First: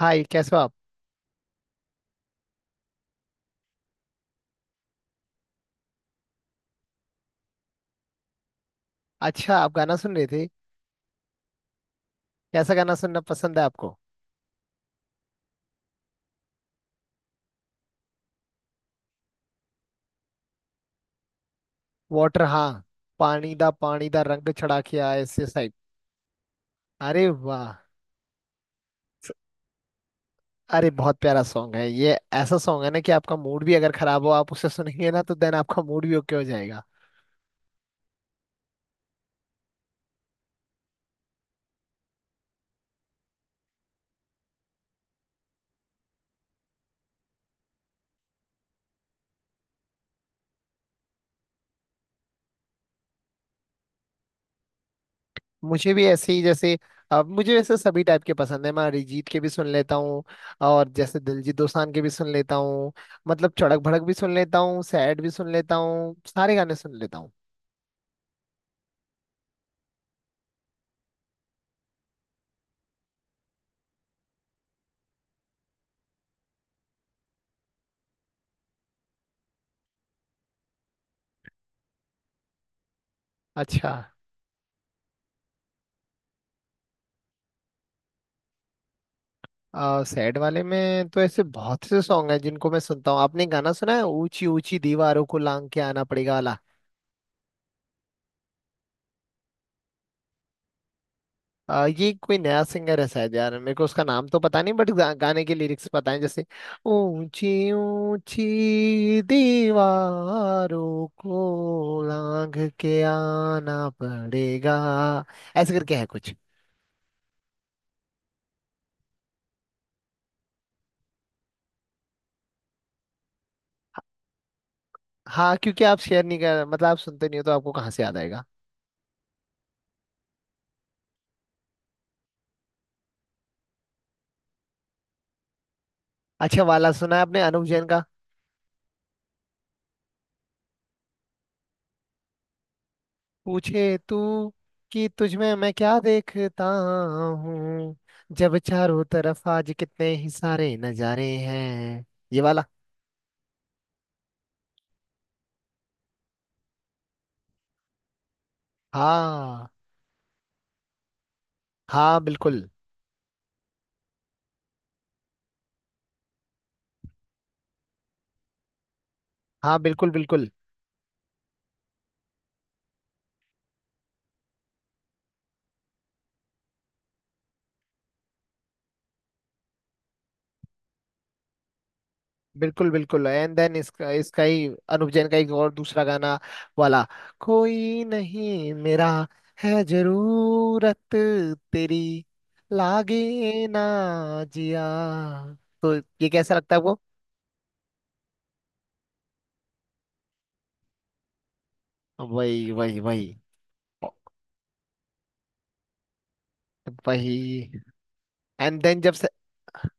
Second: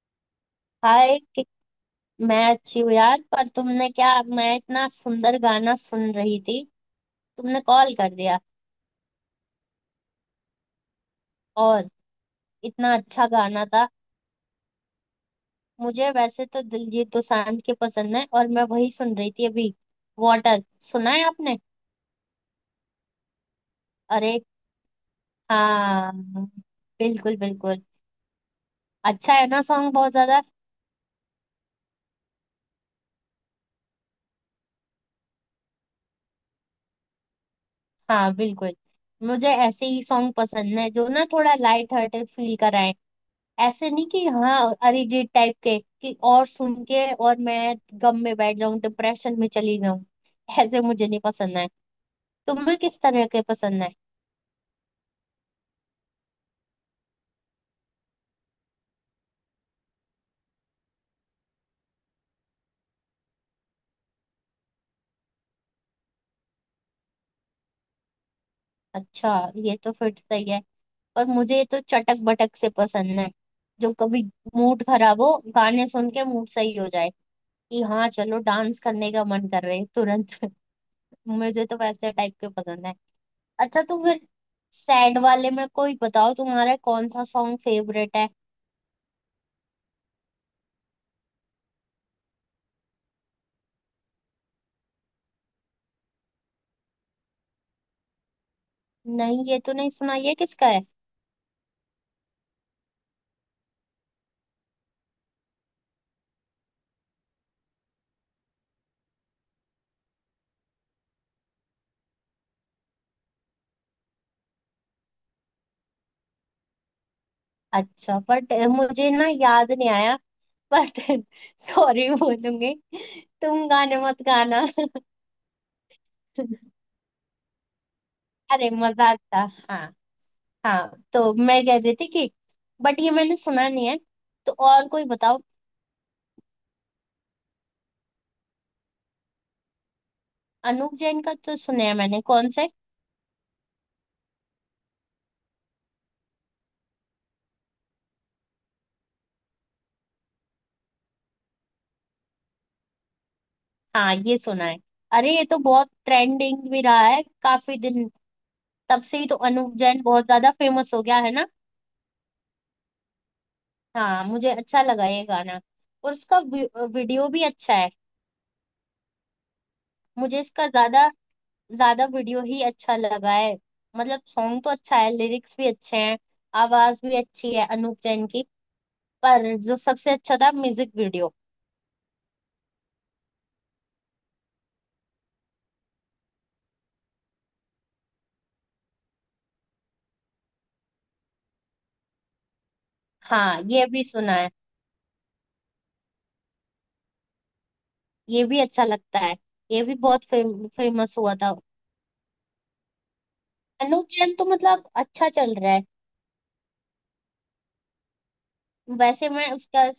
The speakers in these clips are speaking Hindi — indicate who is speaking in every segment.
Speaker 1: हाय, कैसे हो आप।
Speaker 2: हाय मैं अच्छी हूँ यार। पर तुमने क्या, मैं इतना सुंदर गाना सुन रही थी, तुमने कॉल कर दिया।
Speaker 1: अच्छा, आप गाना सुन रहे थे।
Speaker 2: और
Speaker 1: कैसा
Speaker 2: इतना
Speaker 1: गाना सुनना
Speaker 2: अच्छा
Speaker 1: पसंद है
Speaker 2: गाना था।
Speaker 1: आपको।
Speaker 2: मुझे वैसे तो दिलजीत दोसांझ के पसंद है, और मैं वही सुन रही थी अभी। वाटर, सुना है आपने?
Speaker 1: वाटर, हाँ। पानी दा
Speaker 2: अरे
Speaker 1: रंग चढ़ा के आए ऐसे साइड।
Speaker 2: हाँ,
Speaker 1: अरे
Speaker 2: बिल्कुल
Speaker 1: वाह।
Speaker 2: बिल्कुल।
Speaker 1: स-
Speaker 2: अच्छा है ना सॉन्ग बहुत ज्यादा।
Speaker 1: अरे बहुत प्यारा सॉन्ग है ये। ऐसा सॉन्ग है ना कि आपका मूड भी अगर खराब हो, आप उसे सुनेंगे ना तो देन आपका मूड भी ओके हो जाएगा।
Speaker 2: हाँ बिल्कुल। मुझे ऐसे ही सॉन्ग पसंद है जो ना थोड़ा लाइट हार्टेड फील कराए। ऐसे नहीं कि हाँ अरिजीत टाइप के कि, और सुन के और मैं गम में बैठ जाऊं, डिप्रेशन में चली जाऊं। ऐसे मुझे नहीं पसंद है। तुम्हें किस तरह के पसंद है?
Speaker 1: मुझे भी ऐसे ही, जैसे अब मुझे वैसे सभी टाइप के पसंद है। मैं अरिजीत के भी सुन लेता हूँ और जैसे दिलजीत दोसांझ के भी सुन लेता हूँ। मतलब चड़क भड़क भी सुन लेता हूँ, सैड भी सुन लेता हूँ, सारे गाने सुन लेता हूँ।
Speaker 2: अच्छा, ये तो फिर सही है। पर मुझे तो चटक बटक से पसंद है, जो कभी मूड खराब हो गाने सुन के मूड सही हो जाए। कि हाँ चलो डांस करने का मन कर रहे है तुरंत। मुझे तो वैसे टाइप के पसंद है। अच्छा
Speaker 1: अच्छा,
Speaker 2: तो फिर सैड वाले में कोई बताओ, तुम्हारा कौन सा सॉन्ग फेवरेट है?
Speaker 1: सैड वाले में तो ऐसे बहुत से सॉन्ग हैं जिनको मैं सुनता हूँ। आपने गाना सुना है ऊंची ऊंची दीवारों को लांग के आना पड़ेगा वाला।
Speaker 2: नहीं ये तो नहीं सुना। ये किसका है?
Speaker 1: ये कोई नया सिंगर है शायद यार, मेरे को उसका नाम तो पता नहीं, बट गाने के लिरिक्स पता है, जैसे ऊंची ऊंची दीवारों को लांग के आना पड़ेगा। ऐसे करके है कुछ।
Speaker 2: अच्छा, बट मुझे ना याद नहीं आया। बट सॉरी बोलूंगी, तुम गाने मत गाना।
Speaker 1: हाँ, क्योंकि आप शेयर नहीं कर, मतलब आप सुनते नहीं हो तो आपको कहाँ से याद आएगा।
Speaker 2: अरे मजाक था। हाँ। हाँ तो मैं कह रही थी कि बट ये मैंने सुना नहीं है, तो और कोई बताओ।
Speaker 1: अच्छा वाला सुना है आपने अनुव जैन का।
Speaker 2: अनूप जैन का तो सुना है मैंने, कौन से?
Speaker 1: पूछे तू कि तुझमें मैं क्या देखता हूँ, जब चारों तरफ आज कितने ही सारे नजारे हैं। ये वाला।
Speaker 2: हाँ ये सुना है। अरे ये तो बहुत ट्रेंडिंग भी रहा है काफी दिन। तब से ही तो
Speaker 1: हाँ,
Speaker 2: अनूप जैन बहुत ज्यादा फेमस हो गया है ना।
Speaker 1: हाँ बिल्कुल।
Speaker 2: हाँ मुझे अच्छा लगा ये गाना। और उसका वीडियो भी अच्छा है।
Speaker 1: हाँ बिल्कुल,
Speaker 2: मुझे
Speaker 1: बिल्कुल।
Speaker 2: इसका ज्यादा ज्यादा वीडियो ही अच्छा लगा है। मतलब सॉन्ग तो अच्छा है, लिरिक्स भी अच्छे हैं, आवाज भी अच्छी है अनूप जैन की। पर जो सबसे अच्छा था म्यूजिक वीडियो।
Speaker 1: बिल्कुल बिल्कुल, एंड देन इसका इसका ही अनुप जैन का एक और दूसरा गाना वाला कोई नहीं मेरा है जरूरत तेरी
Speaker 2: हाँ
Speaker 1: लागे ना
Speaker 2: ये भी सुना है।
Speaker 1: जिया तो। ये कैसा लगता है आपको।
Speaker 2: ये भी अच्छा लगता है। ये भी बहुत फेमस हुआ था।
Speaker 1: वही वही वही
Speaker 2: अनूप जैन तो मतलब अच्छा चल रहा है।
Speaker 1: वही एंड देन जब से।
Speaker 2: वैसे मैं उसका,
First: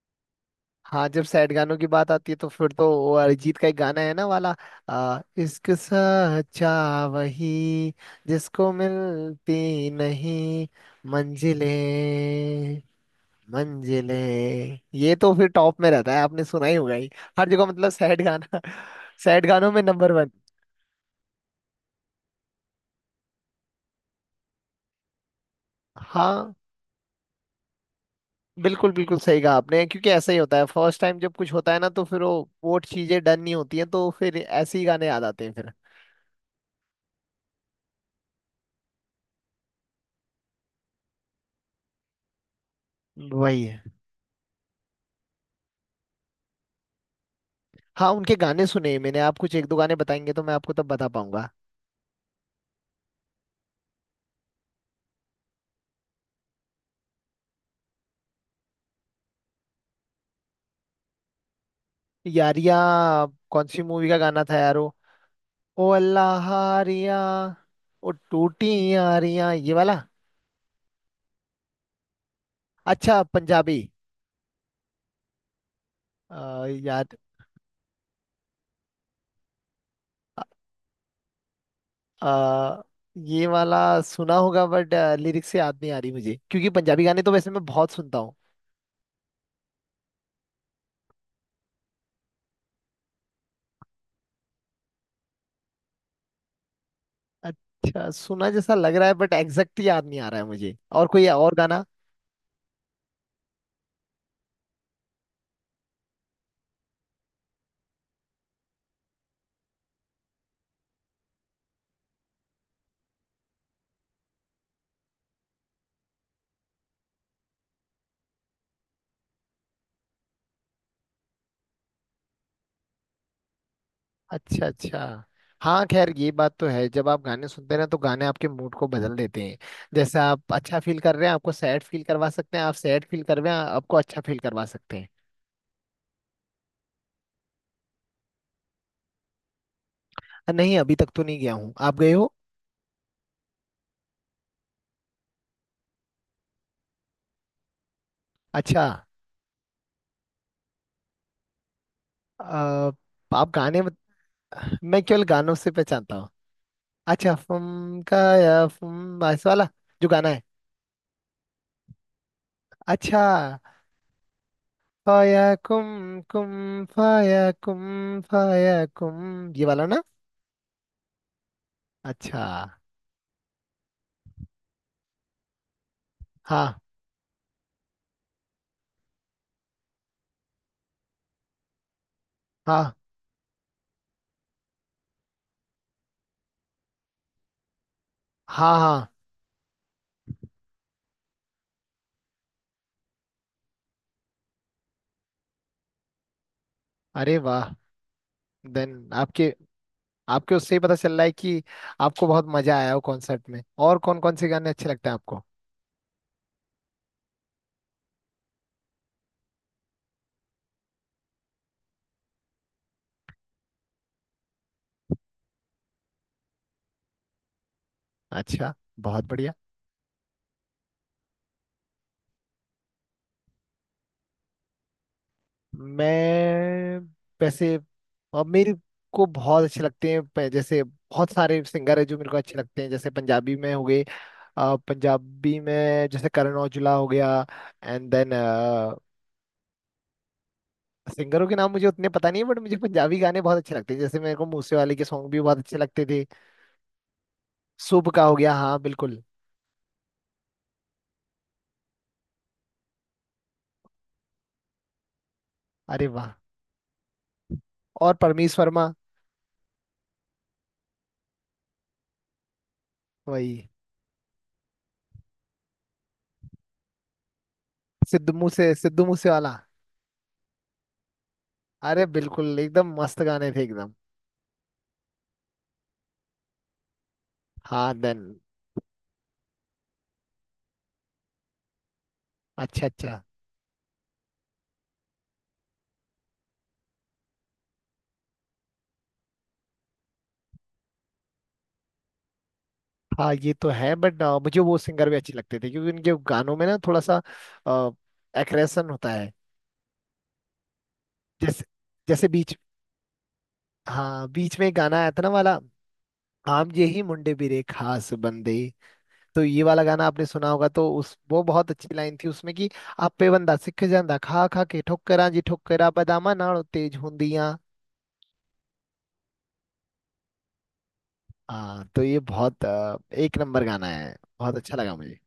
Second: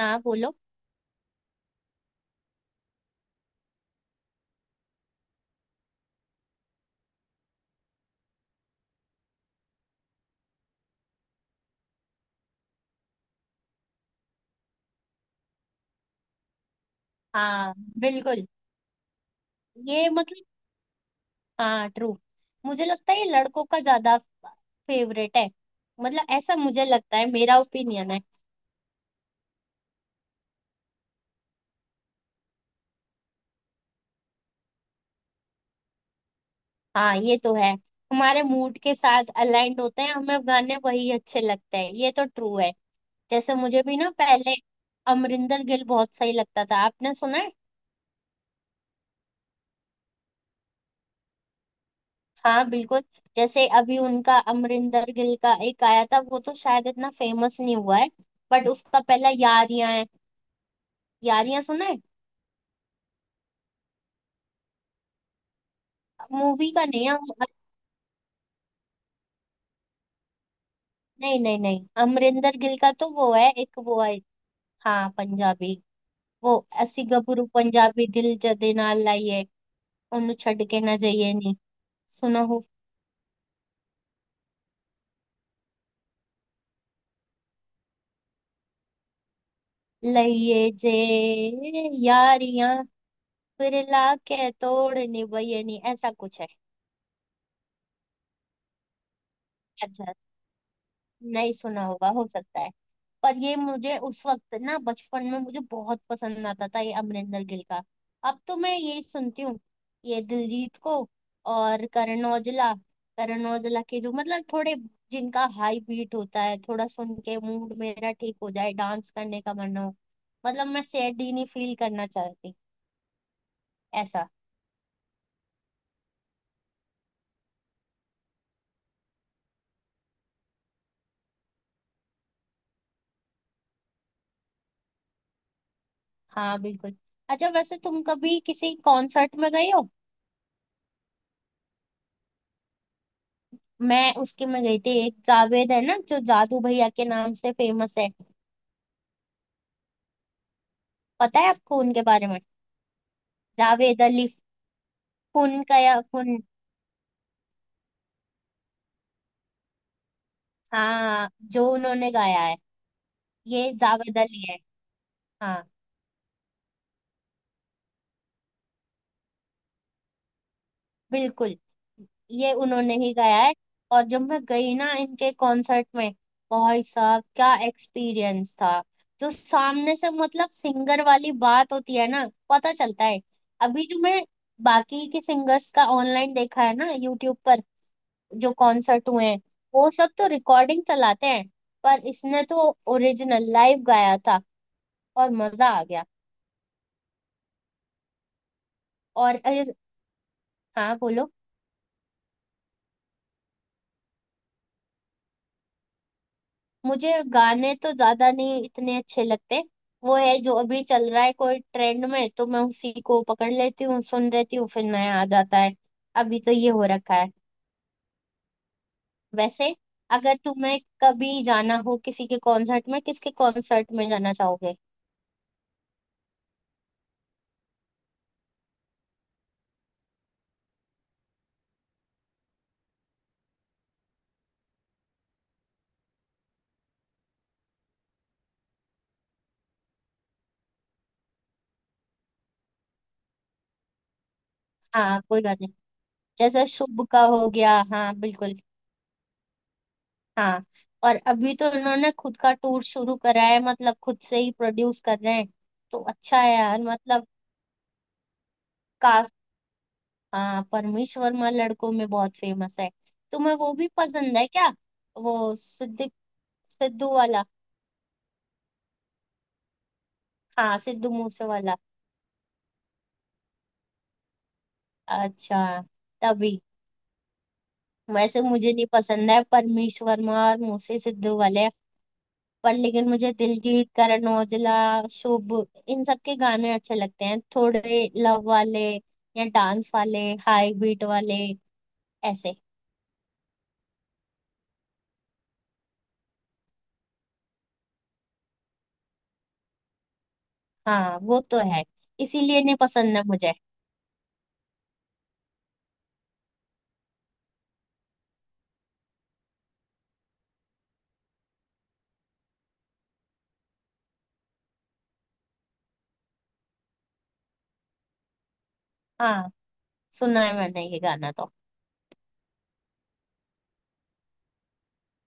Speaker 2: हाँ बोलो।
Speaker 1: हाँ, जब सैड गानों की बात आती है तो फिर तो वो अरिजीत का एक गाना है ना वाला। इश्क सच्चा वही जिसको मिलती नहीं मंजिलें, मंजिलें, ये तो फिर टॉप में रहता है। आपने सुना ही होगा ही हर जगह,
Speaker 2: हाँ
Speaker 1: मतलब सैड
Speaker 2: बिल्कुल।
Speaker 1: गाना। सैड गानों में
Speaker 2: ये
Speaker 1: नंबर वन।
Speaker 2: मतलब, हाँ ट्रू। मुझे लगता है ये लड़कों का ज्यादा फेवरेट है। मतलब
Speaker 1: हाँ
Speaker 2: ऐसा मुझे लगता है, मेरा ओपिनियन है।
Speaker 1: बिल्कुल, बिल्कुल सही कहा आपने, क्योंकि ऐसा ही होता है। फर्स्ट टाइम जब कुछ होता है ना तो फिर वो चीजें डन नहीं होती हैं, तो फिर ऐसे ही गाने याद आते हैं फिर।
Speaker 2: हाँ ये तो है। हमारे मूड के साथ अलाइंड होते हैं हमें गाने, वही अच्छे लगते हैं, ये तो ट्रू है। जैसे
Speaker 1: वही है।
Speaker 2: मुझे भी ना पहले अमरिंदर गिल बहुत सही लगता था। आपने सुना है?
Speaker 1: हाँ, उनके गाने सुने हैं मैंने। आप कुछ एक दो गाने बताएंगे तो मैं आपको तब बता पाऊंगा।
Speaker 2: हाँ बिल्कुल। जैसे अभी उनका अमरिंदर गिल का एक आया था, वो तो शायद इतना फेमस नहीं हुआ है, बट उसका पहला यारियां है। यारियां सुना है?
Speaker 1: यारिया कौन सी मूवी का गाना था यार वो। ओ अल्लाह
Speaker 2: मूवी का नहीं है
Speaker 1: हारिया।
Speaker 2: वो।
Speaker 1: ओ टूटी यारिया, ये वाला।
Speaker 2: नहीं नहीं नहीं, अमरिंदर गिल का तो
Speaker 1: अच्छा
Speaker 2: वो है,
Speaker 1: पंजाबी।
Speaker 2: एक वो है। हाँ पंजाबी। वो अस्सी
Speaker 1: याद।
Speaker 2: गबरू पंजाबी दिल जदे नाल लाइए, उन्हों छड़के नजये नी, सुनो हूँ,
Speaker 1: आ, ये वाला सुना होगा बट लिरिक्स से याद नहीं आ रही मुझे, क्योंकि पंजाबी गाने तो वैसे मैं बहुत सुनता हूँ।
Speaker 2: लईये जे, यारियां, फिर लाके तोड़नी, वह ये नी, ऐसा कुछ है।
Speaker 1: अच्छा सुना जैसा लग रहा है बट एग्जैक्ट याद
Speaker 2: अच्छार।
Speaker 1: नहीं आ रहा है मुझे। और कोई
Speaker 2: नहीं
Speaker 1: और गाना।
Speaker 2: सुना होगा हो सकता है। पर ये मुझे उस वक्त ना बचपन में मुझे बहुत पसंद आता था ये अमरिंदर गिल का। अब तो मैं यही सुनती हूँ, ये दिलजीत को और करण औजला। करण औजला के जो मतलब थोड़े, जिनका हाई बीट होता है, थोड़ा सुन के मूड मेरा ठीक हो जाए, डांस करने का मन हो। मतलब मैं सैड ही नहीं फील करना चाहती, ऐसा।
Speaker 1: अच्छा अच्छा। हाँ खैर, ये बात तो है। जब आप गाने सुनते हैं ना तो गाने आपके मूड को बदल देते हैं। जैसे आप अच्छा फील कर रहे हैं, आपको सैड फील करवा सकते हैं। आप सैड फील कर रहे हैं, आपको अच्छा फील करवा सकते हैं।
Speaker 2: हाँ बिल्कुल। अच्छा वैसे तुम कभी किसी कॉन्सर्ट में गए हो?
Speaker 1: नहीं, अभी तक तो नहीं गया हूँ। आप गए हो।
Speaker 2: मैं उसके में गई थी, एक जावेद है ना जो जादू भैया के नाम से फेमस है।
Speaker 1: अच्छा।
Speaker 2: पता है आपको उनके बारे में?
Speaker 1: अ, आप गाने,
Speaker 2: जावेद अली,
Speaker 1: मैं केवल गानों
Speaker 2: खून
Speaker 1: से
Speaker 2: का या
Speaker 1: पहचानता हूँ।
Speaker 2: खून।
Speaker 1: अच्छा फुम का या फुम ऐसा वाला जो गाना है।
Speaker 2: हाँ जो उन्होंने गाया है।
Speaker 1: अच्छा,
Speaker 2: ये जावेद अली है।
Speaker 1: फाया
Speaker 2: हाँ
Speaker 1: कुम, कुम फाया, कुम फाया कुम, ये वाला ना।
Speaker 2: बिल्कुल।
Speaker 1: अच्छा।
Speaker 2: ये उन्होंने ही गाया है। और जब मैं गई ना इनके कॉन्सर्ट में,
Speaker 1: हाँ,
Speaker 2: भाई साहब क्या एक्सपीरियंस था। जो सामने से मतलब सिंगर वाली बात होती है ना पता
Speaker 1: हाँ,
Speaker 2: चलता है। अभी जो मैं बाकी के सिंगर्स का ऑनलाइन देखा है ना यूट्यूब पर, जो
Speaker 1: हाँ। हाँ।
Speaker 2: कॉन्सर्ट हुए हैं, वो सब तो रिकॉर्डिंग चलाते हैं, पर इसने तो ओरिजिनल लाइव गाया था। और मजा आ गया।
Speaker 1: अरे वाह। देन
Speaker 2: और
Speaker 1: आपके, आपके उससे ही पता
Speaker 2: हाँ
Speaker 1: चल रहा
Speaker 2: बोलो।
Speaker 1: है कि आपको बहुत मजा आया हो कॉन्सर्ट में। और कौन कौन से गाने अच्छे लगते हैं आपको।
Speaker 2: मुझे गाने तो ज्यादा नहीं इतने अच्छे लगते। वो है जो अभी चल रहा है कोई ट्रेंड में, तो मैं उसी को पकड़ लेती हूँ, सुन लेती हूँ, फिर नया आ जाता है। अभी तो ये हो रखा है।
Speaker 1: अच्छा, बहुत बढ़िया।
Speaker 2: वैसे अगर तुम्हें कभी जाना हो किसी के कॉन्सर्ट में, किसके कॉन्सर्ट में जाना चाहोगे?
Speaker 1: मैं, वैसे, और मेरे को बहुत अच्छे लगते हैं। जैसे बहुत सारे सिंगर है जो मेरे को अच्छे लगते हैं, जैसे पंजाबी में हो गए, पंजाबी में जैसे करण औजला हो गया। एंड देन सिंगरों के नाम मुझे उतने पता नहीं है बट मुझे पंजाबी गाने बहुत अच्छे लगते हैं, जैसे मेरे को मूसे वाले के
Speaker 2: हाँ
Speaker 1: सॉन्ग भी
Speaker 2: कोई
Speaker 1: बहुत
Speaker 2: बात नहीं।
Speaker 1: अच्छे लगते थे।
Speaker 2: जैसे शुभ का हो गया,
Speaker 1: शुभ
Speaker 2: हाँ
Speaker 1: का हो गया,
Speaker 2: बिल्कुल।
Speaker 1: हाँ बिल्कुल।
Speaker 2: हाँ। और अभी तो इन्होंने खुद का टूर शुरू करा है, मतलब खुद से ही प्रोड्यूस कर रहे हैं। तो
Speaker 1: अरे वाह।
Speaker 2: अच्छा है यार मतलब।
Speaker 1: और परमीश वर्मा।
Speaker 2: का, हाँ परमीश वर्मा लड़कों में बहुत फेमस है।
Speaker 1: वही।
Speaker 2: तुम्हें वो भी पसंद है क्या? वो सिद्दिक, सिद्धू वाला।
Speaker 1: सिद्धू मूसे, सिद्धू मूसे वाला।
Speaker 2: हाँ सिद्धू मूसे वाला।
Speaker 1: अरे बिल्कुल, एकदम मस्त गाने थे एकदम।
Speaker 2: अच्छा, तभी।
Speaker 1: हाँ देन।
Speaker 2: वैसे मुझे नहीं पसंद है परमीश वर्मा और मूसे सिद्धू वाले। पर
Speaker 1: अच्छा
Speaker 2: लेकिन
Speaker 1: अच्छा।
Speaker 2: मुझे दिलजीत, करण औजला, शुभ, इन सब के गाने अच्छे लगते हैं। थोड़े लव वाले, या डांस वाले, हाई बीट वाले, ऐसे।
Speaker 1: हाँ ये तो है, बट मुझे वो सिंगर भी अच्छे लगते थे, क्योंकि उनके गानों में ना थोड़ा सा एग्रेशन होता है।
Speaker 2: हाँ वो तो
Speaker 1: जैसे,
Speaker 2: है।
Speaker 1: जैसे बीच।
Speaker 2: इसीलिए नहीं पसंद है मुझे।
Speaker 1: हाँ, बीच में एक गाना आया था ना वाला आम ये ही मुंडे बिरे खास बंदे। तो ये वाला गाना आपने सुना होगा। तो उस, वो बहुत अच्छी लाइन थी उसमें कि ਆਪੇ ਬੰਦਾ ਸਿੱਖ ਜਾਂਦਾ ਖਾ ਖਾ ਕੇ ਠੋਕਰਾਂ ਜੀ ਠੋਕਰਾ ਬਦਾਮਾਂ ਨਾਲੋਂ ਤੇਜ਼ ਹੁੰਦੀਆਂ।
Speaker 2: हाँ सुना है मैंने ये गाना तो।
Speaker 1: हाँ, तो ये बहुत एक नंबर गाना है। बहुत अच्छा लगा मुझे।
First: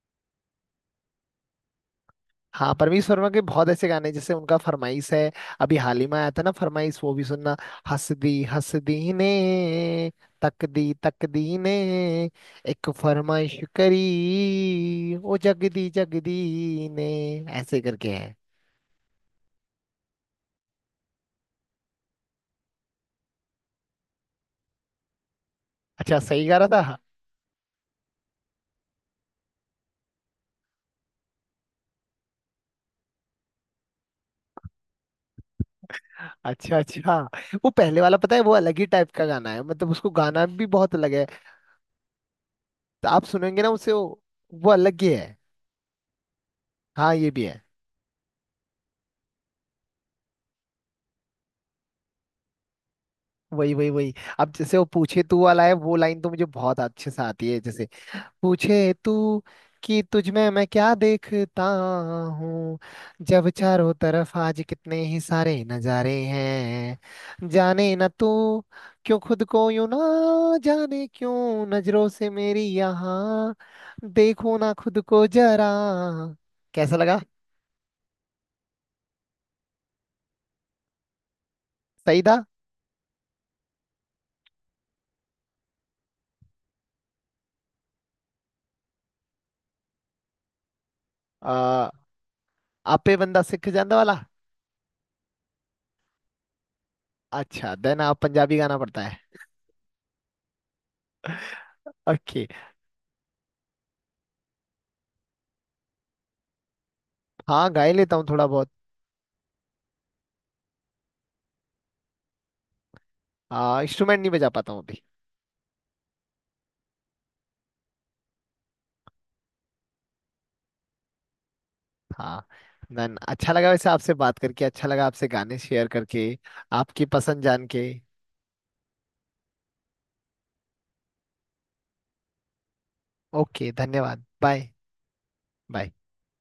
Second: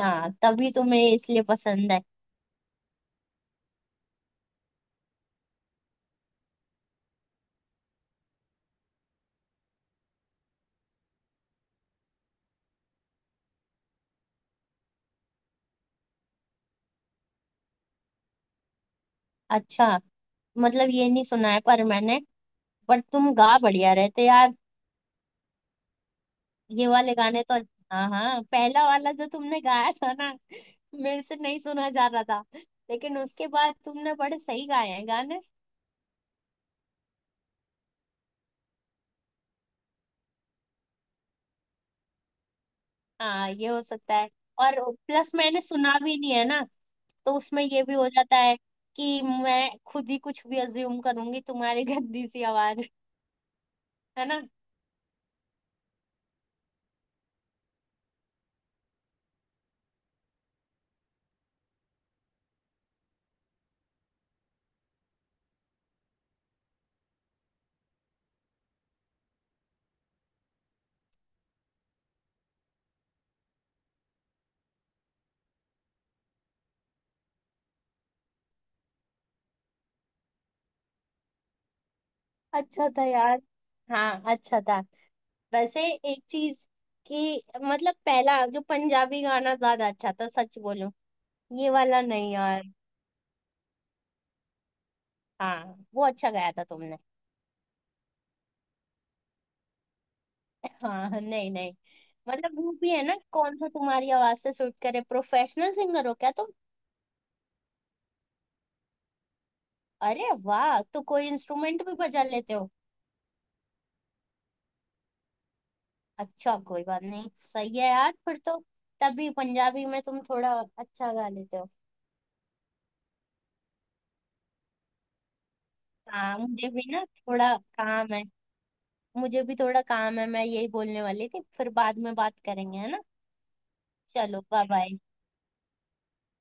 Speaker 2: हाँ तभी तुम्हें इसलिए पसंद है।
Speaker 1: हाँ, परमीश वर्मा के बहुत ऐसे गाने हैं, जैसे उनका फरमाइश है। अभी हाल ही में आया था ना फरमाइश, वो भी सुनना। हंस दी ने, तक दी ने, एक फरमाइश करी ओ जग दी ने। ऐसे करके है।
Speaker 2: अच्छा, मतलब ये नहीं सुना है पर मैंने। बट तुम गा बढ़िया रहे थे यार,
Speaker 1: अच्छा, सही गा रहा
Speaker 2: ये
Speaker 1: था।
Speaker 2: वाले गाने तो। हाँ हाँ, पहला वाला जो तुमने गाया था ना, मेरे से नहीं सुना जा रहा था। लेकिन उसके बाद तुमने बड़े सही गाए हैं गाने।
Speaker 1: अच्छा अच्छा। वो पहले वाला, पता है, वो अलग ही टाइप का गाना है। मतलब उसको गाना भी बहुत अलग है। तो आप
Speaker 2: हाँ
Speaker 1: सुनेंगे ना
Speaker 2: ये हो
Speaker 1: उसे
Speaker 2: सकता है।
Speaker 1: वो
Speaker 2: और
Speaker 1: अलग ही
Speaker 2: प्लस
Speaker 1: है।
Speaker 2: मैंने सुना भी नहीं है ना,
Speaker 1: हाँ ये
Speaker 2: तो
Speaker 1: भी है।
Speaker 2: उसमें ये भी हो जाता है कि मैं खुद ही कुछ भी अज्यूम करूंगी, तुम्हारी गंदी सी आवाज,
Speaker 1: वही वही वही
Speaker 2: है ना।
Speaker 1: अब जैसे वो पूछे तू वाला है, वो लाइन तो मुझे बहुत अच्छे से आती है, जैसे पूछे तू कि तुझ में मैं क्या देखता हूँ। जब चारों तरफ आज कितने ही सारे नजारे हैं, जाने न तू क्यों खुद को यूं ना जाने क्यों, नजरों से मेरी यहाँ देखो ना खुद को जरा। कैसा लगा, सही था।
Speaker 2: अच्छा था यार। हाँ अच्छा था। वैसे एक चीज कि मतलब पहला जो पंजाबी गाना ज्यादा अच्छा था, सच बोलूं, ये
Speaker 1: आ,
Speaker 2: वाला नहीं यार।
Speaker 1: आपे बंदा सिख जाने वाला।
Speaker 2: हाँ वो अच्छा गाया था तुमने।
Speaker 1: अच्छा देन, आप पंजाबी गाना पड़ता है।
Speaker 2: हाँ नहीं नहीं।
Speaker 1: ओके।
Speaker 2: मतलब वो भी है ना कौन सा तुम्हारी आवाज से सूट करे। प्रोफेशनल सिंगर हो क्या तुम?
Speaker 1: हाँ गा ही लेता हूँ थोड़ा बहुत।
Speaker 2: अरे वाह, तो कोई इंस्ट्रूमेंट भी बजा लेते हो?
Speaker 1: इंस्ट्रूमेंट नहीं बजा पाता हूँ अभी।
Speaker 2: अच्छा कोई बात नहीं, सही है यार फिर तो। तभी पंजाबी में तुम थोड़ा अच्छा गा लेते हो।
Speaker 1: हाँ देन, अच्छा लगा वैसे आपसे बात करके, अच्छा लगा आपसे गाने शेयर करके,
Speaker 2: हाँ मुझे भी ना
Speaker 1: आपकी पसंद
Speaker 2: थोड़ा
Speaker 1: जान के।
Speaker 2: काम है। मुझे भी थोड़ा काम है, मैं यही बोलने वाली थी, फिर बाद में बात करेंगे, है ना।
Speaker 1: ओके, धन्यवाद,
Speaker 2: चलो बाय
Speaker 1: बाय।
Speaker 2: बाय।
Speaker 1: बाय।